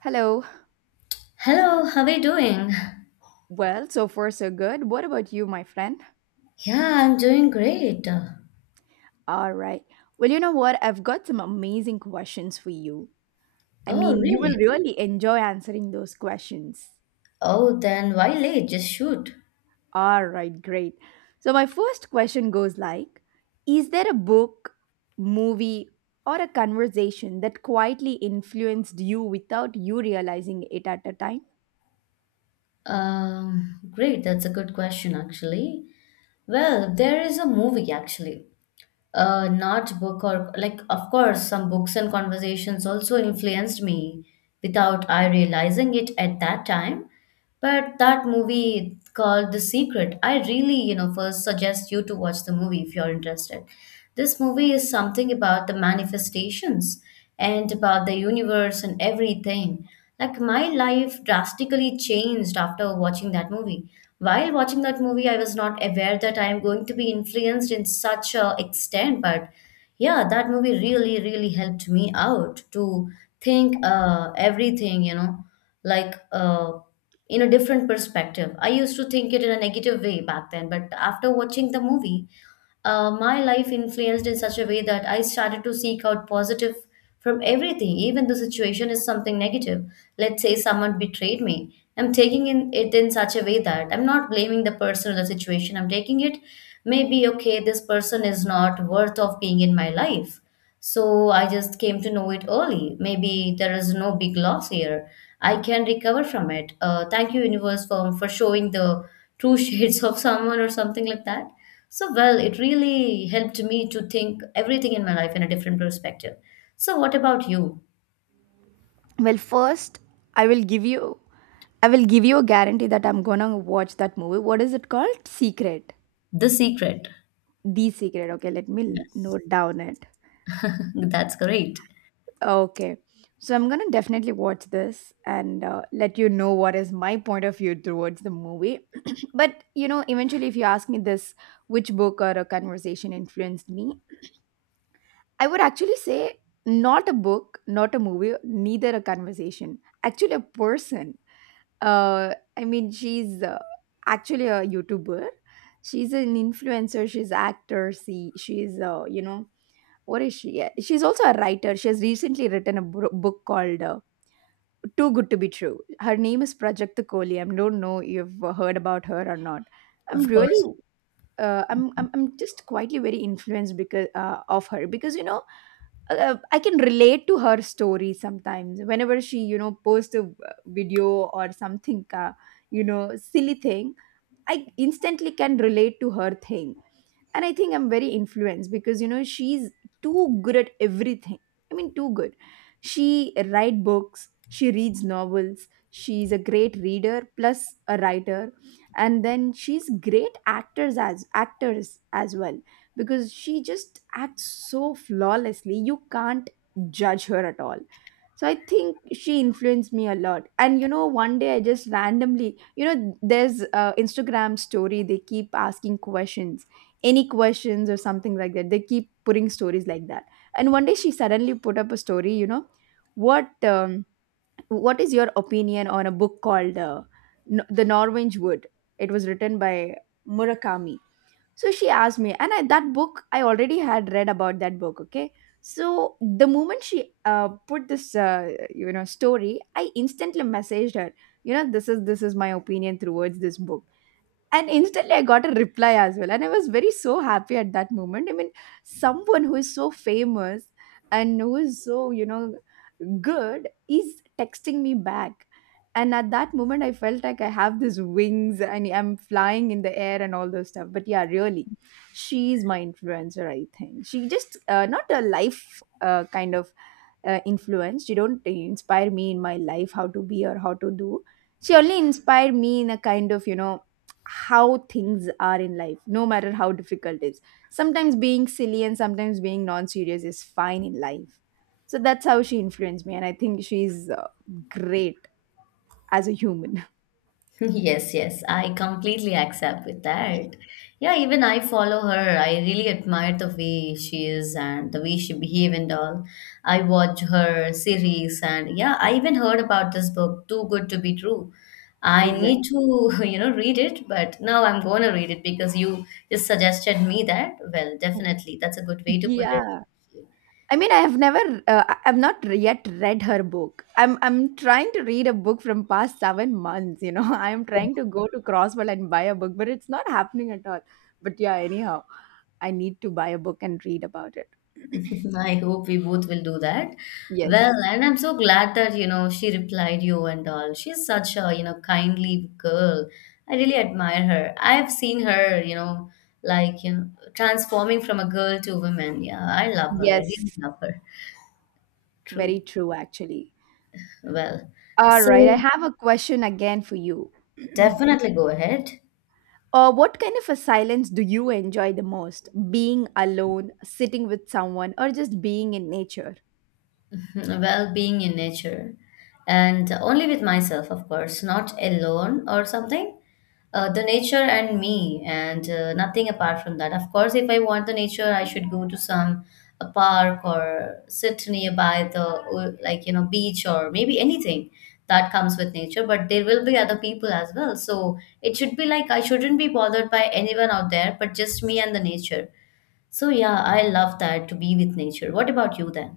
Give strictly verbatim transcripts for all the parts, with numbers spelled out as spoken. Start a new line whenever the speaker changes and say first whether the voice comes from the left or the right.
right: Hello.
left: Hello, how are you doing?
right: Well, so far so good. What about you, my friend?
left: Yeah, I'm doing great.
right: All right. Well, you know what? I've got some amazing questions for you. I
left: Oh,
right: mean, you will
left: really?
right: really enjoy answering those questions.
left: Oh, then why late? Just shoot.
right: All right, great. So, my first question goes like, is there a book, movie, or a conversation that quietly influenced you without you realizing it at a time?
left: Um, great, that's a good question actually. Well, there is a movie actually. Uh, not book or like, of course, some books and conversations also influenced me without I realizing it at that time. But that movie called The Secret, I really, you know, first suggest you to watch the movie if you're interested. This movie is something about the manifestations and about the universe and everything. Like my life drastically changed after watching that movie. While watching that movie, I was not aware that I am going to be influenced in such a extent, but yeah, that movie really, really helped me out to think uh, everything, you know, like uh, in a different perspective. I used to think it in a negative way back then, but after watching the movie, uh, my life influenced in such a way that I started to seek out positive from everything, even the situation is something negative. Let's say someone betrayed me. I'm taking in it in such a way that I'm not blaming the person or the situation. I'm taking it maybe okay, this person is not worth of being in my life. So I just came to know it early. Maybe there is no big loss here. I can recover from it. Uh, thank you, universe, for, for showing the true shades of someone or something like that. So, well, it really helped me to think everything in my life in a different perspective. So, what about you?
right: Well, first, I will give you I will give you a guarantee that I'm going to watch that movie. What is it called? Secret.
left: The Secret.
right: The Secret. Okay, let me l-
left: Yes,
right: note down it.
left: that's great.
right: Okay. So I'm gonna definitely watch this and uh, let you know what is my point of view towards the movie. But you know, eventually, if you ask me this, which book or a conversation influenced me, I would actually say not a book, not a movie, neither a conversation. Actually, a person. Uh, I mean, she's uh, actually a YouTuber. She's an influencer. She's actor. She she's uh, you know, what is she? Yeah, she's also a writer. She has recently written a bro- book called, Uh, too Good to be True. Her name is Prajakta Kohli. I don't know if you've heard about her or not. I'm
left: Of
right: really,
left: course.
right: uh, I'm, I'm, I'm just quietly very influenced because uh, of her, because you know, uh, I can relate to her story sometimes. Whenever she, you know, posts a uh, video or something, uh, you know, silly thing, I instantly can relate to her thing, and I think I'm very influenced because you know, she's too good at everything. I mean, too good. She write books, she reads novels, she's a great reader plus a writer, and then she's great actors as actors as well, because she just acts so flawlessly you can't judge her at all. So I think she influenced me a lot. And you know, one day I just randomly, you know, there's uh, Instagram story, they keep asking questions, any questions or something like that. They keep putting stories like that. And one day she suddenly put up a story, you know, what um, what is your opinion on a book called uh, N- The Norwich Wood? It was written by Murakami. So she asked me, and I, that book I already had read about that book. Okay, so the moment she uh, put this uh, you know, story, I instantly messaged her. You know, this is this is my opinion towards this book. And instantly I got a reply as well, and I was very so happy at that moment. I mean, someone who is so famous and who is so, you know, good is texting me back, and at that moment I felt like I have these wings and I'm flying in the air and all those stuff. But yeah, really, she is my influencer. I think she just, uh, not a life uh, kind of uh, influence. She don't inspire me in my life how to be or how to do. She only inspired me in a kind of, you know, how things are in life, no matter how difficult it is. Sometimes being silly and sometimes being non-serious is fine in life. So that's how she influenced me, and I think she's uh, great as a human.
left: Yes, yes, I completely accept with that. Yeah, even I follow her. I really admire the way she is and the way she behave and all. I watch her series and yeah, I even heard about this book, Too Good to Be True. I need
right: Exactly.
left: to, you know, read it, but now I'm going to read it because you just suggested me that. Well, definitely, that's a good way to put it.
right: Yeah. I mean, I have never, uh, I- I've not yet read her book. I'm, I'm trying to read a book from past seven months. You know, I'm trying to go to Crosswell and buy a book, but it's not happening at all. But yeah, anyhow, I need to buy a book and read about it.
left: I hope we both will do that. Well,
right: Yes,
left: and I'm so glad that, you know, she replied you and all. She's such a, you know, kindly girl. I really admire her. I've seen her, you know, like, you know, transforming from a girl to a woman. Yeah, I love her. I really
right: yes,
left: love her. True.
right: very true, actually.
left: Well,
right: All right, I
left: so
right: have a question again for you.
left: definitely go ahead.
right: Uh, what kind of a silence do you enjoy the most? Being alone, sitting with someone, or just being in nature?
left: Well, being in nature and only with myself, of course. Not alone or something. Uh, the nature and me and uh, nothing apart from that. Of course, if I want the nature, I should go to some a park or sit nearby the uh, like you know beach or maybe anything that comes with nature. But there will be other people as well, so it should be like I shouldn't be bothered by anyone out there, but just me and the nature. So yeah, I love that to be with nature. What about you then?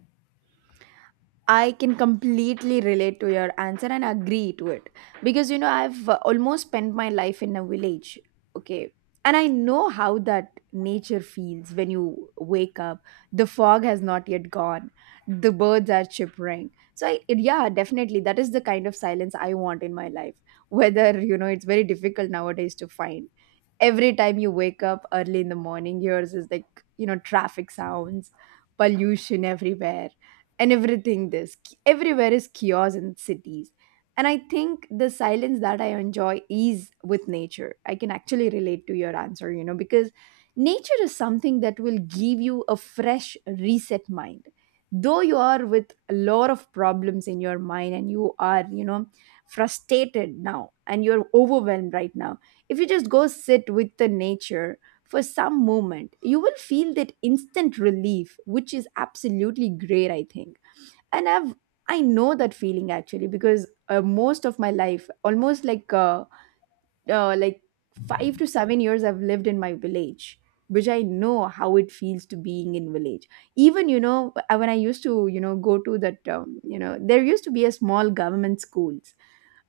right: I can completely relate to your answer and agree to it, because you know, I've uh, almost spent my life in a village. Okay. And I know how that nature feels when you wake up. The fog has not yet gone. The birds are chirping. So I, yeah, definitely that is the kind of silence I want in my life. Whether you know, it's very difficult nowadays to find. Every time you wake up early in the morning, yours is like, you know, traffic sounds, pollution everywhere, and everything, this, everywhere is chaos in cities. And I think the silence that I enjoy is with nature. I can actually relate to your answer, you know, because nature is something that will give you a fresh reset mind, though you are with a lot of problems in your mind and you are, you know, frustrated now and you're overwhelmed right now. If you just go sit with the nature for some moment, you will feel that instant relief, which is absolutely great, I think. And I've I know that feeling actually, because uh, most of my life, almost like uh, uh, like five to seven years, I've lived in my village, which I know how it feels to being in village. Even you know, uh, when I used to, you know, go to that um, you know, there used to be a small government schools,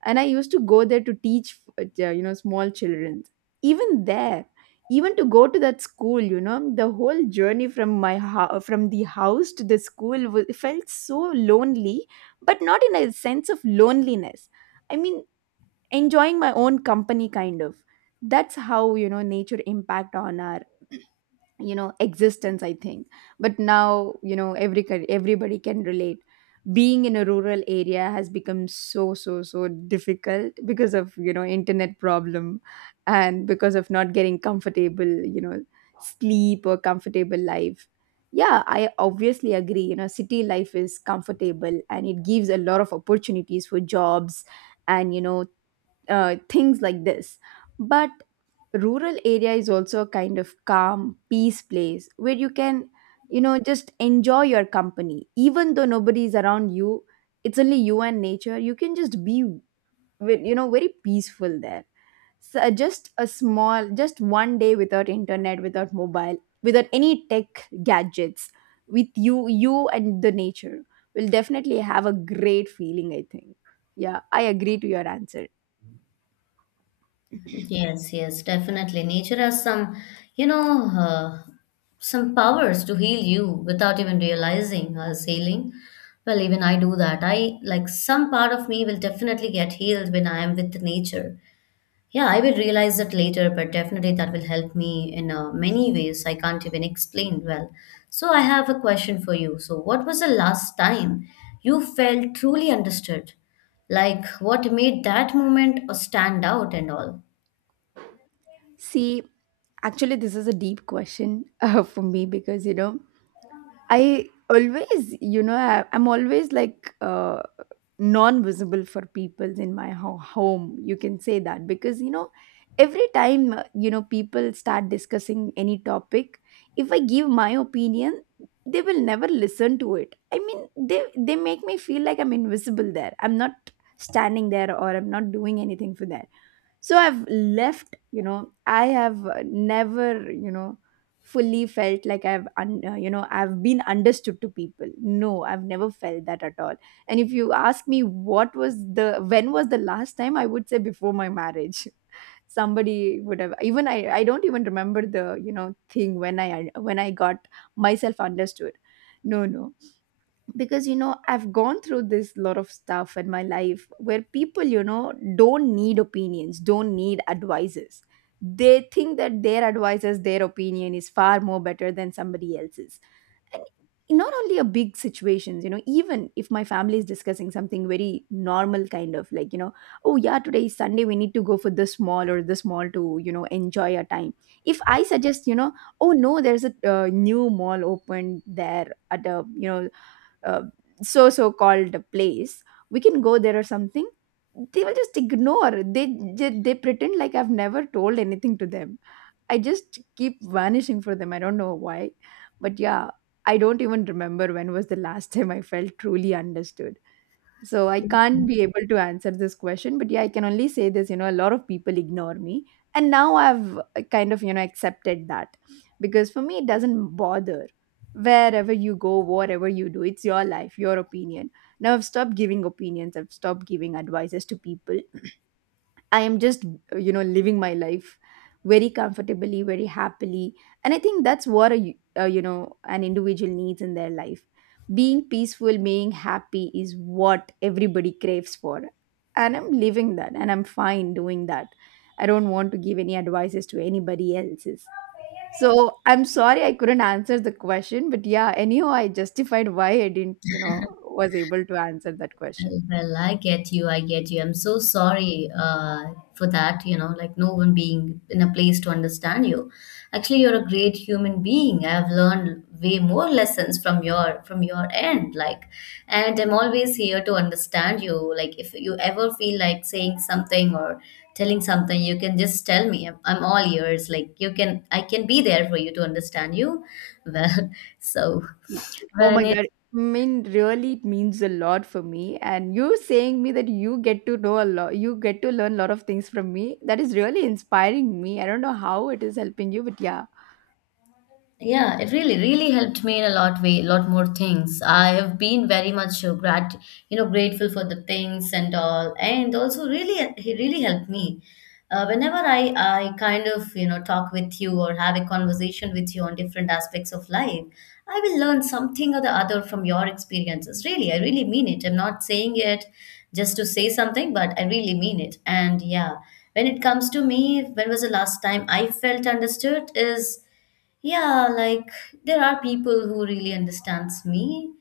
right: and I used to go there to teach, uh, you know, small children. Even there, even to go to that school, you know, the whole journey from my ho- from the house to the school was, felt so lonely, but not in a sense of loneliness. I mean, enjoying my own company kind of. That's how, you know, nature impact on our, you know, existence, I think. But now you know, every ca- everybody can relate, being in a rural area has become so, so, so difficult because of, you know, internet problem, and because of not getting comfortable, you know, sleep or comfortable life. Yeah, I obviously agree, you know, city life is comfortable and it gives a lot of opportunities for jobs and you know, uh, things like this. But rural area is also a kind of calm, peace place where you can, you know, just enjoy your company. Even though nobody is around you, it's only you and nature. You can just be, with- you know, very peaceful there. So uh, just a small, just one day without internet, without mobile, without any tech gadgets, with you, you and the nature will definitely have a great feeling, I think. Yeah, I agree to your answer.
left: Yes, yes, definitely. Nature has some, you know, uh, some powers to heal you without even realizing I was healing. Well, even I do that. I like some part of me will definitely get healed when I am with nature. Yeah, I will realize that later, but definitely that will help me in uh, many ways I can't even explain well. So, I have a question for you. So, what was the last time you felt truly understood? Like, what made that moment uh, stand out and all?
right: See, actually, this is a deep question uh, for me, because, you know, I always, you know, I, I'm always like, uh, non visible for people in my ho- home. You can say that, because, you know, every time, uh, you know, people start discussing any topic, if I give my opinion, they will never listen to it. I mean, they, they make me feel like I'm invisible there. I'm not standing there or I'm not doing anything for them. So I've left, you know, I have uh, never, you know, fully felt like i've un- uh, you know, I've been understood to people. No, I've never felt that at all. And if you ask me what was the when was the last time, I would say before my marriage, somebody would have. Even i i don't even remember the, you know, thing when i when i got myself understood. No, no. Because you know, I've gone through this lot of stuff in my life where people, you know, don't need opinions, don't need advices. They think that their advices, their opinion is far more better than somebody else's. And not only a big situations, you know, even if my family is discussing something very normal kind of, like, you know, oh yeah, today is Sunday, we need to go for this mall or this mall to, you know, enjoy our time. If I suggest, you know, oh no, there's a uh, new mall opened there at a, you know, uh, so so called place, we can go there or something. They will just ignore. They, they they pretend like I've never told anything to them. I just keep vanishing for them. I don't know why. But yeah, I don't even remember when was the last time I felt truly understood. So I can't be able to answer this question, but yeah, I can only say this, you know, a lot of people ignore me. And now I've uh, kind of, you know, accepted that, because for me, it doesn't bother. Wherever you go, whatever you do, it's your life, your opinion. Now I've stopped giving opinions, I've stopped giving advices to people. I am just, you know, living my life very comfortably, very happily. And I think that's what a, uh, you know, an individual needs in their life. Being peaceful, being happy is what everybody craves for. And I'm living that and I'm fine doing that. I don't want to give any advices to anybody else's. So I'm sorry I couldn't answer the question, but yeah, anyhow, I justified why I didn't, you know, was able to answer that
left: Well,
right: question.
left: well, I get you. I get you. I'm so sorry uh, for that, you know, like no one being in a place to understand you. Actually, you're a great human being. I've learned way more lessons from your from your end, like, and I'm always here to understand you. Like, if you ever feel like saying something or telling something, you can just tell me. I'm, I'm all ears. Like, you can, I can be there for you to understand you. Well, so
right: Oh
left: when
right: my
left: it
right: God. I mean, really, it means a lot for me. And you saying me that you get to know a lot, you get to learn a lot of things from me, that is really inspiring me. I don't know how it is helping you, but yeah.
left: Yeah, it really, really helped me in a lot way, lot more things. I have been very much uh, grat, you know, grateful for the things and all, and also really, uh, he really helped me. Uh, whenever I, I kind of, you know, talk with you or have a conversation with you on different aspects of life, I will learn something or the other from your experiences. Really, I really mean it. I'm not saying it just to say something, but I really mean it. And yeah, when it comes to me, when was the last time I felt understood is yeah, like there are people who really understands me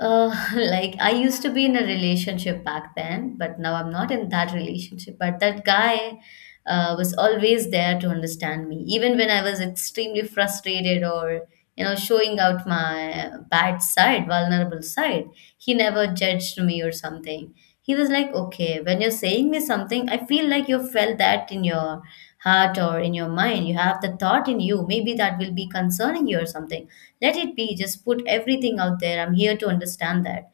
left: uh, like I used to be in a relationship back then, but now I'm not in that relationship. But that guy uh, was always there to understand me, even when I was extremely frustrated or you know showing out my bad side, vulnerable side. He never judged me or something. He was like, "Okay, when you're saying me something, I feel like you felt that in your heart or in your mind. You have the thought in you. Maybe that will be concerning you or something." Let it be, just put everything out there. I'm here to understand that.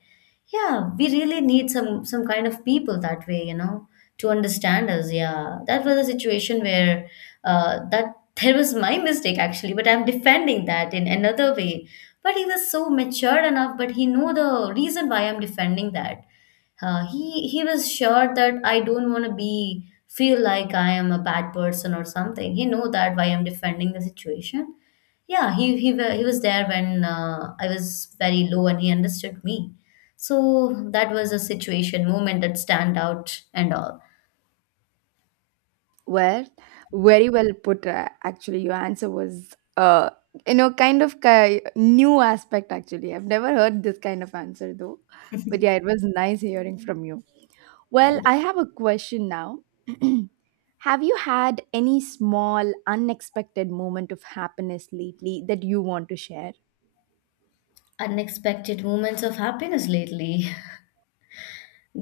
left: Yeah, we really need some some kind of people that way, you know, to understand us. Yeah, that was a situation where uh, that there was my mistake actually, but I'm defending that in another way, but he was so mature enough, but he knew the reason why I'm defending that. Uh, he he was sure that I don't want to be feel like I am a bad person or something. He know that why I'm defending the situation. Yeah, he he wa- he was there when uh, I was very low, and he understood me. So that was a situation, moment that stand out, and all.
right: Well, very well put. Uh, actually, your answer was, uh, you know, kind of ki new aspect, actually. I've never heard this kind of answer though. But yeah, it was nice hearing from you. Well,
left: Like
right: I have a question now. Have you had any small, unexpected moment of happiness lately that you want to share?
left: unexpected moments of happiness lately.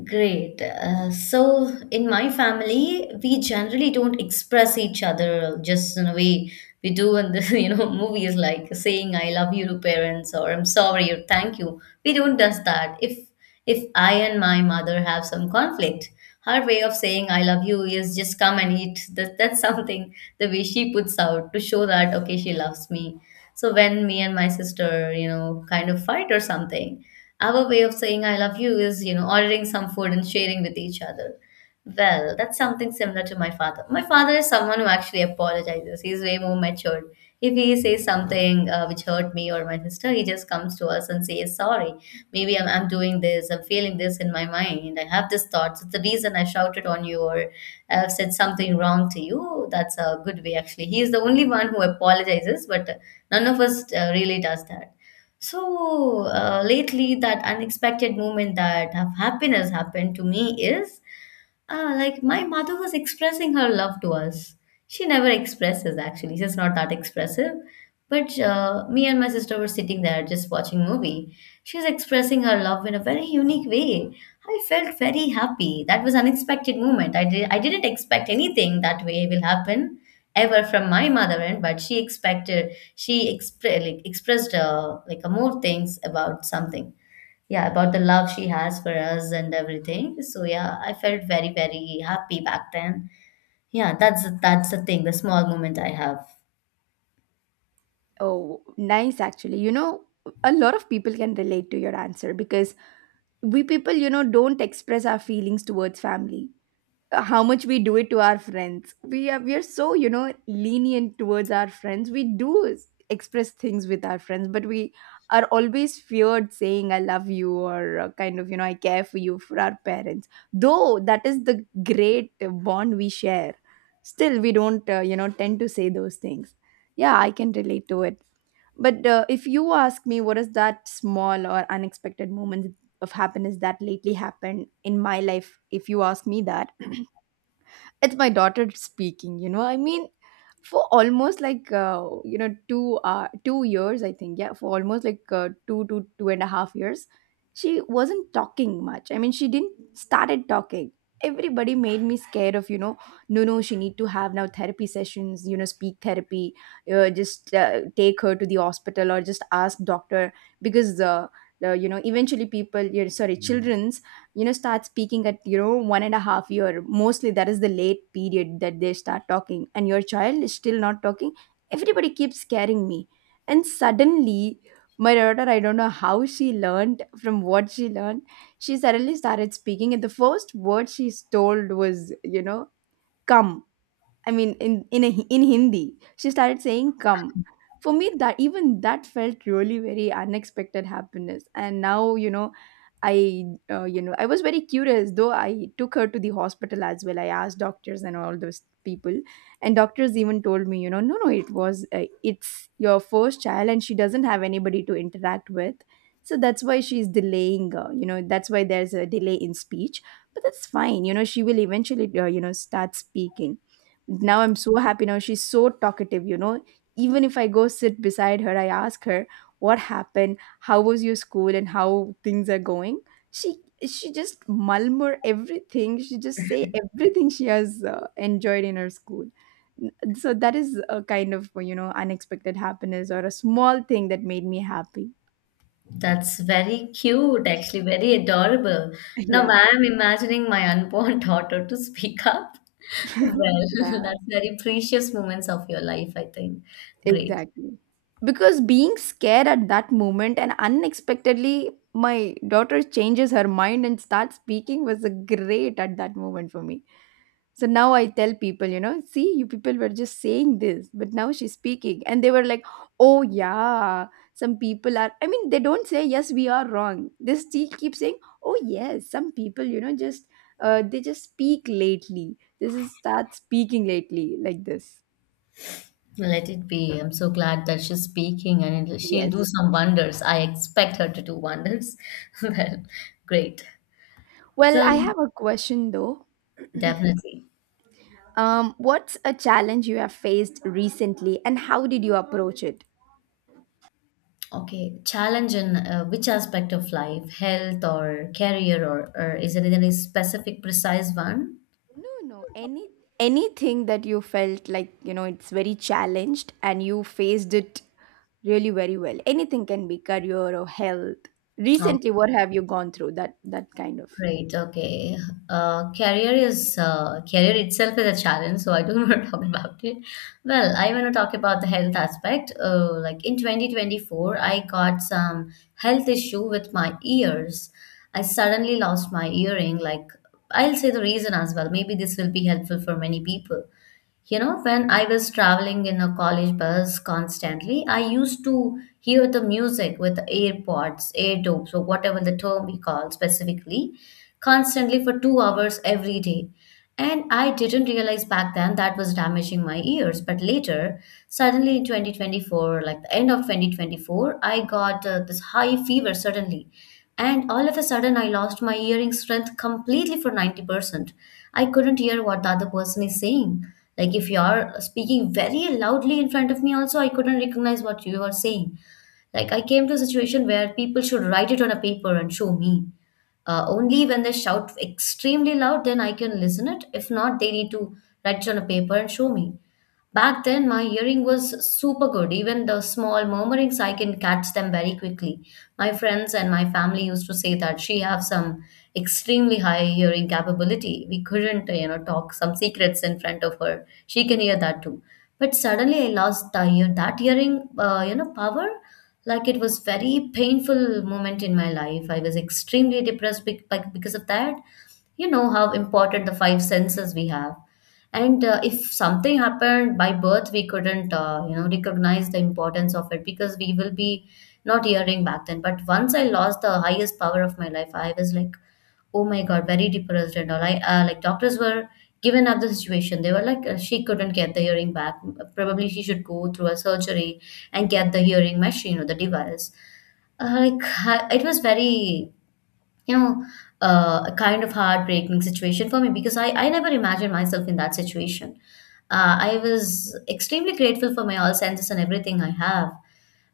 left: Great. Uh, so in my family, we generally don't express each other just in a way we do in the you know movies like saying "I love you" to parents or "I'm sorry" or "Thank you." We don't does that. If if I and my mother have some conflict, her way of saying "I love you" is just come and eat. That that's something, the way she puts out to show that okay she loves me. So when me and my sister you know kind of fight or something, our way of saying I love you is, you know, ordering some food and sharing with each other. Well, that's something similar to my father. My father is someone who actually apologizes. He's way more matured. If he says something uh, which hurt me or my sister, he just comes to us and says, Sorry, maybe I'm, I'm doing this, I'm feeling this in my mind, I have this thought. So the reason I shouted on you or I've said something wrong to you, that's a good way actually. He is the only one who apologizes, but uh, none of us uh, really does that. So uh, lately, that unexpected moment that of happiness happened to me is Ah, like my mother was expressing her love to us. She never expresses actually. She's not that expressive. But uh, me and my sister were sitting there just watching movie. She was expressing her love in a very unique way. I felt very happy. That was unexpected moment. I did I didn't expect anything that way will happen ever from my mother end, but she expected she expre- like, expressed uh, like uh, more things about something. Yeah, about the love she has for us and everything. So yeah, I felt very very happy back then. Yeah, that's that's the thing, the small moment I have.
right: Oh, nice actually. You know, a lot of people can relate to your answer because we people, you know, don't express our feelings towards family. How much we do it to our friends, we are we are so, you know, lenient towards our friends. We do s- express things with our friends, but we are always feared saying I love you, or uh, kind of, you know, I care for you for our parents. Though that is the great uh, bond we share, still we don't, uh, you know, tend to say those things. Yeah, I can relate to it. But uh, if you ask me what is that small or unexpected moment of happiness that lately happened in my life, if you ask me that, it's my daughter speaking, you know. I mean, for almost like, uh, you know, two uh, two years, I think. Yeah, for almost like uh, two to two and a half years, she wasn't talking much. I mean, she didn't started talking. Everybody made me scared of, you know, no, no, she need to have now therapy sessions, you know, speak therapy, uh, just uh, take her to the hospital or just ask doctor. Because uh, uh, you know, eventually people, you sorry. Mm. Children's, you know, start speaking at, you know, one and a half year mostly. That is the late period that they start talking, and your child is still not talking. Everybody keeps scaring me, and suddenly my daughter, I don't know how she learned, from what she learned, she suddenly started speaking, and the first word she told was, you know, come. I mean, in in a, in Hindi, she started saying "come." For me, that, even that felt really very unexpected happiness. And now, you know, I, uh, you know I was very curious. Though I took her to the hospital as well, I asked doctors and all those people, and doctors even told me, you know, no, no, it was uh, it's your first child, and she doesn't have anybody to interact with. So that's why she's delaying. Uh, you know, that's why there's a delay in speech. But that's fine. You know, she will eventually, uh, you know, start speaking. Now I'm so happy. Now she's so talkative, you know. Even if I go sit beside her, I ask her what happened, how was your school, and how things are going. She she just murmur everything. She just say everything she has uh, enjoyed in her school. N- So that is a kind of, you know, unexpected happiness, or a small thing that made me happy.
left: That's very cute actually, very adorable. Now
right: Yeah.
left: I'm imagining my unborn daughter to speak up. Well,
right: Yeah.
left: that's very precious moments of your life, I think. Great.
right: Exactly. Because being scared at that moment and unexpectedly, my daughter changes her mind and starts speaking was a great at that moment for me. So now I tell people, you know, see, you people were just saying this, but now she's speaking. And they were like, oh, yeah, some people are, I mean, they don't say, yes, we are wrong. They still keep saying, oh, yes, some people, you know, just, uh, they just speak lately. This is start speaking lately like this.
left: Let it be. I'm so glad that she's speaking and it'll- she'll
right: Yes.
left: do some wonders. I expect her to do wonders. Well, great,
right: Well,
left: so
right: I have a question though.
left: definitely
right: Um, what's a challenge you have faced recently and how did you approach it?
left: Okay, challenge in uh, which aspect of life, health or career, or, or is there any specific, precise one?
right: No, no, any anything that you felt like, you know, it's very challenged and you faced it really very well. Anything can be career or health. Recently,
left: Okay,
right: what have you gone through that that kind of
left: great. Okay, uh, career is uh, career itself is a challenge, so I don't want to talk about it. Well, I want to talk about the health aspect. Uh, like in twenty twenty-four, I got some health issue with my ears. I suddenly lost my earring. Like I'll say the reason as well. Maybe this will be helpful for many people. You know, when I was traveling in a college bus constantly, I used to hear the music with AirPods, AirDops, or whatever the term we call specifically, constantly for two hours every day. And I didn't realize back then that was damaging my ears. But later, suddenly in twenty twenty-four, like the end of two thousand twenty-four, I got uh, this high fever suddenly and all of a sudden, I lost my hearing strength completely for ninety percent. I couldn't hear what the other person is saying. Like, if you are speaking very loudly in front of me, also, I couldn't recognize what you are saying. Like, I came to a situation where people should write it on a paper and show me uh, only when they shout extremely loud, then I can listen it. If not, they need to write it on a paper and show me. Back then my hearing was super good. Even the small murmurings I can catch them very quickly. My friends and my family used to say that she have some extremely high hearing capability. We couldn't, you know, talk some secrets in front of her, she can hear that too. But suddenly I lost the ear, that hearing uh, you know power. Like, it was very painful moment in my life. I was extremely depressed bec- bec- because of that. You know how important the five senses we have. And uh, if something happened by birth, we couldn't, uh, you know, recognize the importance of it, because we will be not hearing back then. But once I lost the highest power of my life, I was like, oh my God, very depressed and all. I uh, like doctors were given up the situation. They were like, uh, she couldn't get the hearing back. Probably she should go through a surgery and get the hearing machine or the device. Uh, like I- it was very, you know, uh, a kind of heartbreaking situation for me, because I I never imagined myself in that situation. Uh, I was extremely grateful for my all senses and everything I have.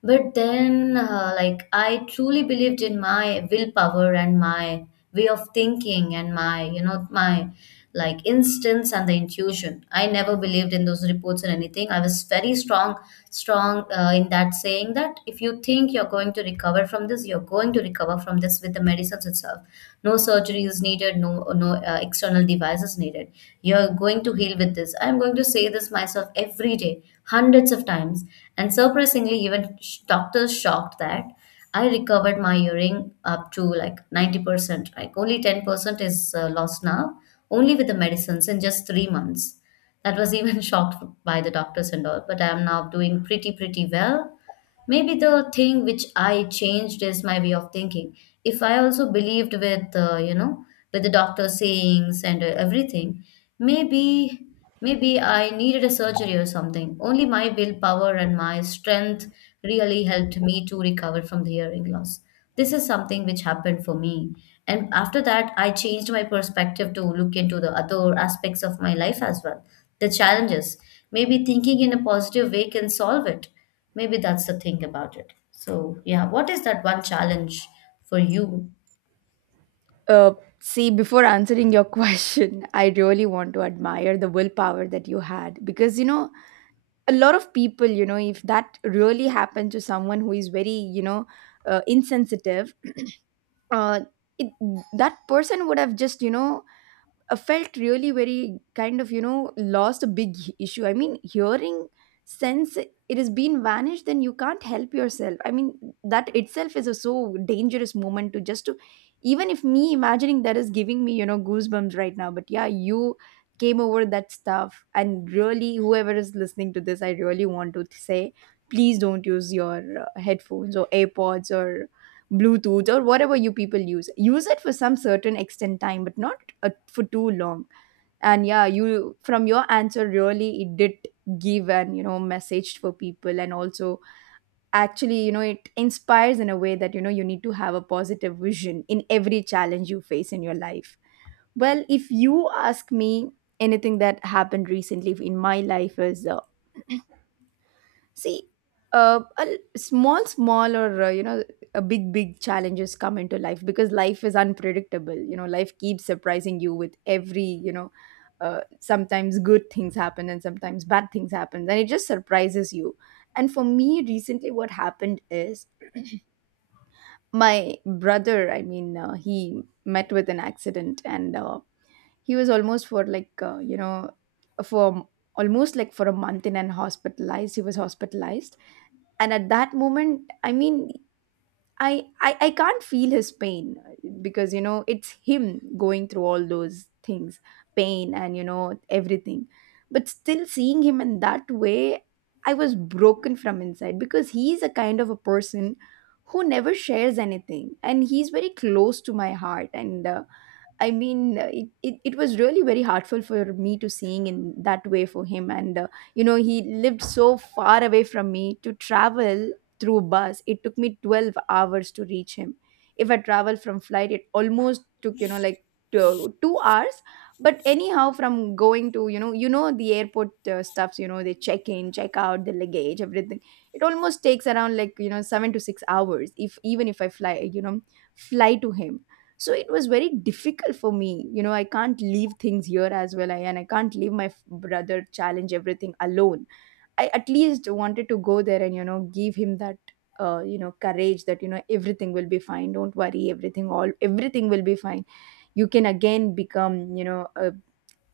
left: But then, uh, like, I truly believed in my willpower and my way of thinking and my, you know, my like instincts and the intuition. I never believed in those reports or anything. I was very strong, strong uh, in that saying that if you think you're going to recover from this, you're going to recover from this with the medicines itself. No surgery is needed, no, no uh, external device is needed. You're going to heal with this. I'm going to say this myself every day hundreds of times. And surprisingly, even sh- doctors shocked that I recovered my hearing up to like ninety percent, like only ten percent is uh, lost now, only with the medicines in just three months. That was even shocked by the doctors and all. But I am now doing pretty pretty well. Maybe the thing which I changed is my way of thinking. If I also believed with, uh, you know, with the doctor's sayings and uh, everything, maybe, maybe I needed a surgery or something. Only my willpower and my strength really helped me to recover from the hearing loss. This is something which happened for me. And after that, I changed my perspective to look into the other aspects of my life as well. The challenges. Maybe thinking in a positive way can solve it. Maybe that's the thing about it. So, yeah, what is that one challenge for you?
right: uh, see, before answering your question, I really want to admire the willpower that you had, because, you know, a lot of people, you know, if that really happened to someone who is very, you know, uh, insensitive, uh, it, that person would have just, you know, I felt really very kind of, you know, lost. A big issue, I mean, hearing sense, it has been vanished, then you can't help yourself. I mean, that itself is a so dangerous moment to just to, even if me imagining that is giving me, you know, goosebumps right now. But yeah, you came over that stuff, and really, whoever is listening to this, I really want to say, please don't use your uh, headphones or airpods or bluetooth, or whatever you people use. Use it for some certain extent time, but not uh, for too long. And yeah, you, from your answer, really, it did give an, you know, message for people, and also, actually, you know, it inspires in a way that, you know, you need to have a positive vision in every challenge you face in your life. Well, if you ask me, anything that happened recently in my life is uh, see, uh, a l- small, small, or, uh, you know, a big, big challenges come into life, because life is unpredictable. You know, life keeps surprising you with every, you know, uh, sometimes good things happen and sometimes bad things happen, and it just surprises you. And for me, recently, what happened is my brother. I mean, uh, he met with an accident, and uh, he was almost for like, uh, you know, for almost like for a month in an hospitalized. He was hospitalized, and at that moment, I mean, I, I i can't feel his pain, because, you know, it's him going through all those things, pain and, you know, everything. But still, seeing him in that way, I was broken from inside, because he's a kind of a person who never shares anything, and he's very close to my heart. And uh, I mean, uh, it, it, it was really very heartful for me to seeing in that way for him. And, uh, you know, he lived so far away from me. To travel through bus, it took me twelve hours to reach him. If I travel from flight, it almost took, you know, like two, two hours. But anyhow, from going to, you know, you know, the airport uh, stuffs, you know, they check in, check out, the luggage, everything. It almost takes around like, you know, seven to six hours, if even if I fly, you know, fly to him. So it was very difficult for me. You know, I can't leave things here as well, I, and I can't leave my f- brother challenge everything alone. I at least wanted to go there and, you know, give him that uh, you know, courage that, you know, everything will be fine, don't worry, everything, all everything will be fine, you can again become, you know, uh,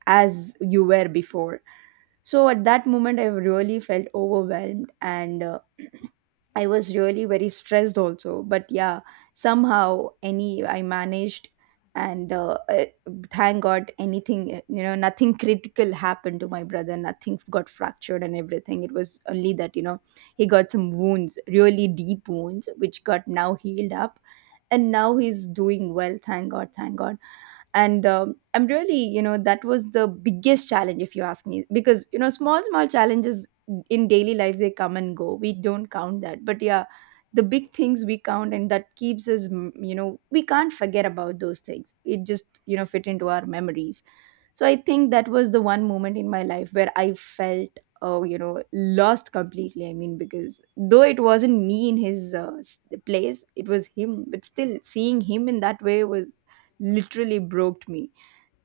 right: as you were before. So at that moment, I really felt overwhelmed, and uh, I was really very stressed also. But yeah, somehow any I managed, and uh, uh, thank God, anything, uh, you know, nothing critical happened to my brother. Nothing got fractured and everything. It was only that, you know, he got some wounds, really deep wounds, which got now healed up, and now he's doing well. Thank God, thank God. And um, I'm, really you know that was the biggest challenge, if you ask me, because, you know, small small challenges in daily life, they come and go, we don't count that. But yeah, the big things we count, and that keeps us mm, you know, we can't forget about those things. It just, you know, fit into our memories. So I think that was the one moment in my life where I felt, oh, you know, lost completely. I mean, because though it wasn't me in his uh, s- place, it was him, but still seeing him in that way was literally broke me.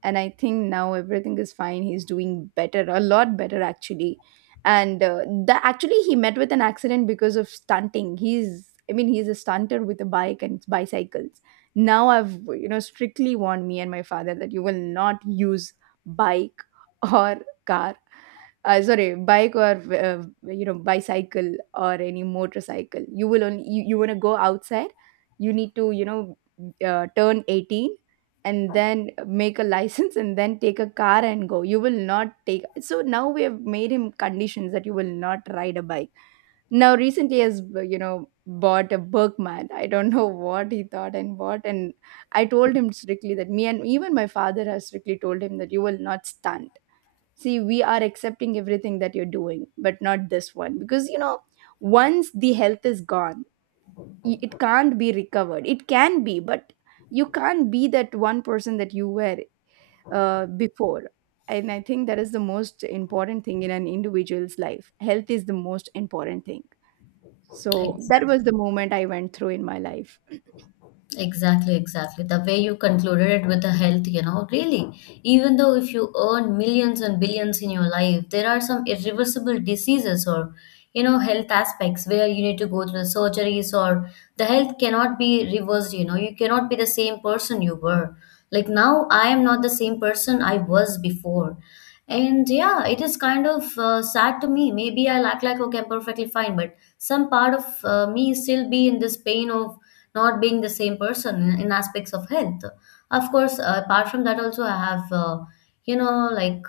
right: And I think now everything is fine. He's doing better, a lot better actually. And uh, that actually he met with an accident because of stunting. He's, I mean, he's a stunter with a bike and bicycles. Now I've, you know, strictly warned me and my father that you will not use bike or car, uh, sorry, bike or uh, you know, bicycle or any motorcycle. You will only, you, you want to go outside, you need to, you know, uh, turn eighteen and then make a license and then take a car and go. You will not take. So now we have made him conditions that you will not ride a bike. Now recently has, you know, bought a berkman, I don't know what he thought, and bought. And I told him strictly that me and even my father has strictly told him that you will not stunt. See, we are accepting everything that you're doing, but not this one, because, you know, once the health is gone, i- it can't be recovered. It can be, but you can't be that one person that you were uh, before. And I think that is the most important thing in an individual's life. Health is the most important thing. So that was
left: Exactly.
right: the moment I went through in my life.
left: Exactly, exactly. The way you concluded it with the health, you know, really, even though if you earn millions and billions in your life, there are some irreversible diseases or, you know, health aspects where you need to go through the surgeries or the health cannot be reversed, you know, you cannot be the same person you were. Like now, I am not the same person I was before. And yeah, it is kind of uh, sad to me. Maybe I'll act like, okay, I'm perfectly fine, but some part of uh, me still be in this pain of not being the same person in, in aspects of health. Of course, uh, apart from that, also, I have, uh, you know, like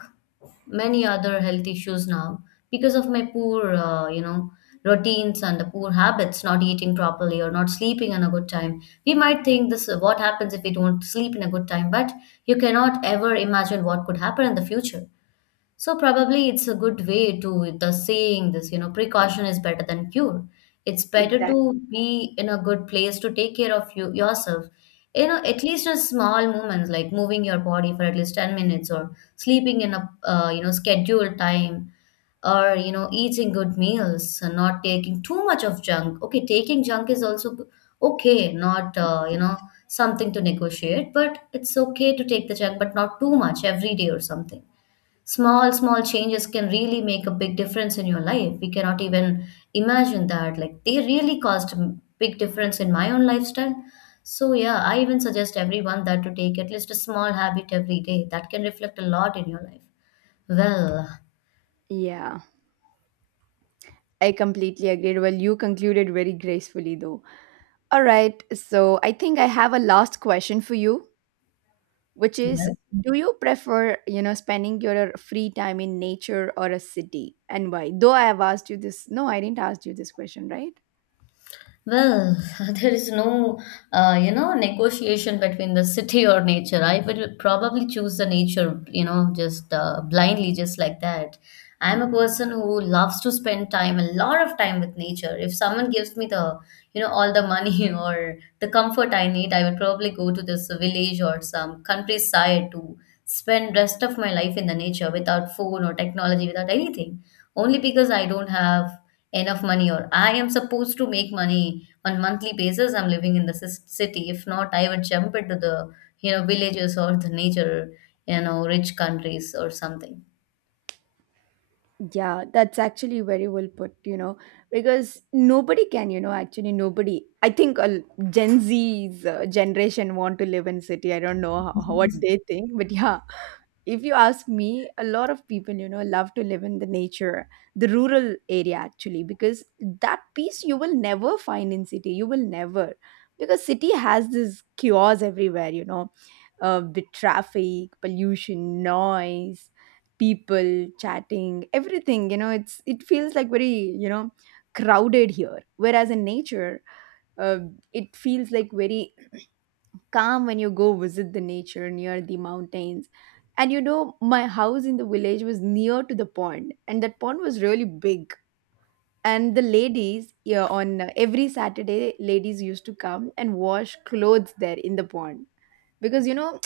left: many other health issues now because of my poor, uh, you know, routines and the poor habits, not eating properly or not sleeping on a good time. We might think this what happens if we don't sleep in a good time, but you cannot ever imagine what could happen in the future. So probably it's a good way to the saying this, you know, precaution is better than cure. It's better to
right: Exactly.
left: be in a good place to take care of you yourself. You know, at least in small moments like moving your body for at least ten minutes or sleeping in a uh, you know scheduled time, or you know, eating good meals and not taking too much of junk. Okay, taking junk is also g- okay, not uh, you know, something to negotiate, but it's okay to take the junk, but not too much every day or something. Small small changes can really make a big difference in your life. We cannot even imagine that, like they really caused a big difference in my own lifestyle. So yeah, I even suggest everyone that to take at least a small habit every day that can reflect a lot in your life. well,
right: Yeah, I completely agreed. Well, you concluded very gracefully, though. All right. So I think I have a last question for you, which is,
left: well
right: do you prefer, you know, spending your free time in nature or a city, and why? Though I have asked you this. No, I didn't ask you this question, right?
left: Well, there is no, uh, you know, negotiation between the city or nature. I would probably choose the nature, you know, just uh, blindly, just like that. I'm a person who loves to spend time, a lot of time with nature. If someone gives me the, you know, all the money or the comfort I need, I would probably go to this village or some countryside to spend rest of my life in the nature without phone or technology, without anything. Only because I don't have enough money, or I am supposed to make money on monthly basis, I'm living in the cis- city. If not, I would jump into the, you know, villages or the nature, you know, rich countries or something.
right: Yeah, that's actually very well put, you know, because nobody can, you know, actually nobody. I think uh, Gen Z's uh, generation want to live in city. I don't know how, what they think, but yeah, if you ask me, a lot of people, you know, love to live in the nature, the rural area actually, because that peace you will never find in city. You will never, because city has this chaos everywhere, you know, uh, the traffic, pollution, noise, people chatting, everything, you know, it's, it feels like very, you know, crowded here. Whereas in nature, uh, it feels like very calm when you go visit the nature near the mountains. And you know, my house in the village was near to the pond, and that pond was really big. And the ladies, yeah, on uh, every Saturday, ladies used to come and wash clothes there in the pond. Because, you know,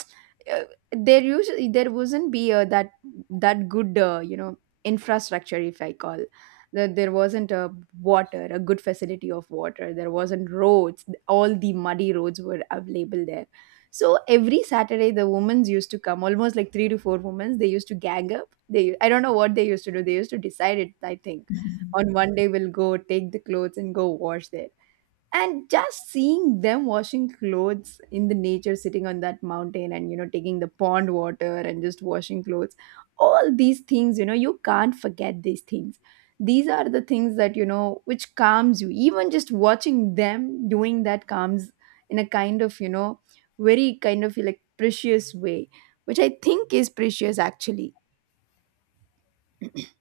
right: uh, there usually, there wasn't be uh, that that good uh, you know, infrastructure, if I call that. There wasn't a water, a good facility of water. There wasn't roads, all the muddy roads were available there. So every Saturday the women used to come, almost like three to four women. They used to gang up. They, I don't know what they used to do. They used to decide it, I think, on one day we'll go take the clothes and go wash there. And just seeing them washing clothes in the nature, sitting on that mountain, and you know, taking the pond water and just washing clothes, all these things, you know, you can't forget these things. These are the things that, you know, which calms you. Even just watching them doing that calms in a kind of, you know, very kind of like precious way, which I think is precious actually.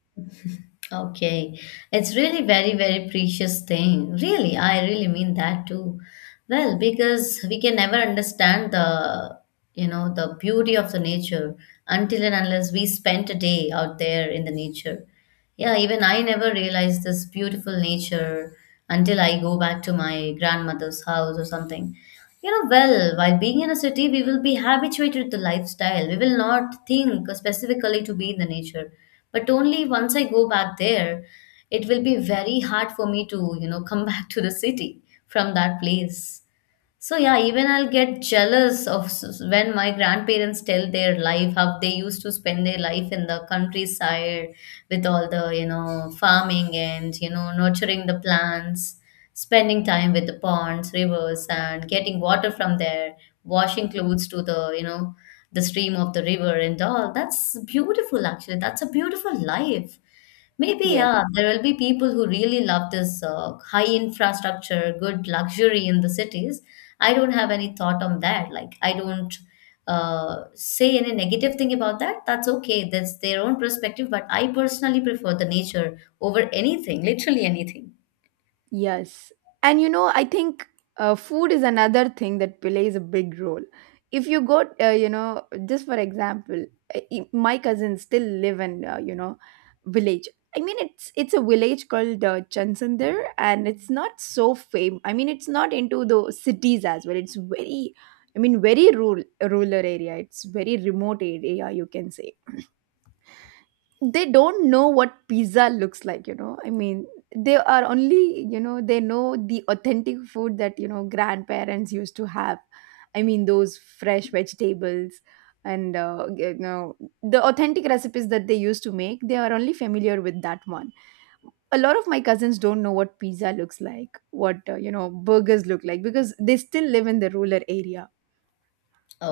left: Okay, it's really very, very precious thing. Really, I really mean that too. Well, because we can never understand the, you know, the beauty of the nature until and unless we spent a day out there in the nature. Yeah, even I never realized this beautiful nature until I go back to my grandmother's house or something. You know, well, while being in a city, we will be habituated to the lifestyle. We will not think specifically to be in the nature. But only once I go back there, it will be very hard for me to, you know, come back to the city from that place. So yeah, even I'll get jealous of s- s- when my grandparents tell their life, how they used to spend their life in the countryside with all the, you know, farming and, you know, nurturing the plants, spending time with the ponds, rivers, and getting water from there, washing clothes to the, you know, the stream of the river and all. That's beautiful, actually. That's a beautiful life. Maybe,
right: Yes.
left: yeah, there will be people who really love this uh, high infrastructure, good luxury in the cities. I don't have any thought on that. Like, I don't uh, say any negative thing about that. That's okay. That's their own perspective. But I personally prefer the nature over anything, literally anything.
right: Yes. And you know, I think uh, food is another thing that plays a big role. If you go, uh, you know, just for example, uh, i- my cousins still live in, uh, you know, village. I mean, it's it's a village called uh, Chansandar, and it's not so fame. I mean, it's not into the cities as well. It's very, I mean, very rural rural area. It's very remote area, you can say. They don't know what pizza looks like, you know, I mean, they are only, you know, they know the authentic food that, you know, grandparents used to have. I mean, those fresh vegetables, and uh, you know, the authentic recipes that they used to make, they are only familiar with that one. A lot of my cousins don't know what pizza looks like, what uh, you know, burgers look like, because they still live in the rural area.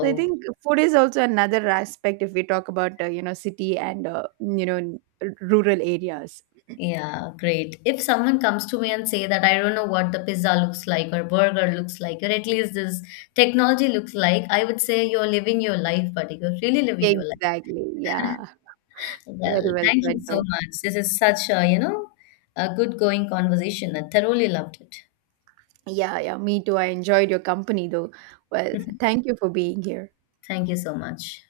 right: So I think food is also another aspect if we talk about uh, you know, city and uh, you know n- r- rural areas.
left: yeah, great. If someone comes to me and say that I don't know what the pizza looks like or burger looks like, or at least this technology looks like, I would say you're living your life, buddy. You're really living your life.
right: Exactly. Yeah. Very
left: Well,
right: well
left: thank you
right: said
left: so
right: though.
left: much. This is such a, you know, a good going conversation. I thoroughly loved
right: Yeah, yeah. Me too. I enjoyed your company though. Well,
left: it.
right: thank you for being here.
left: Thank you so much.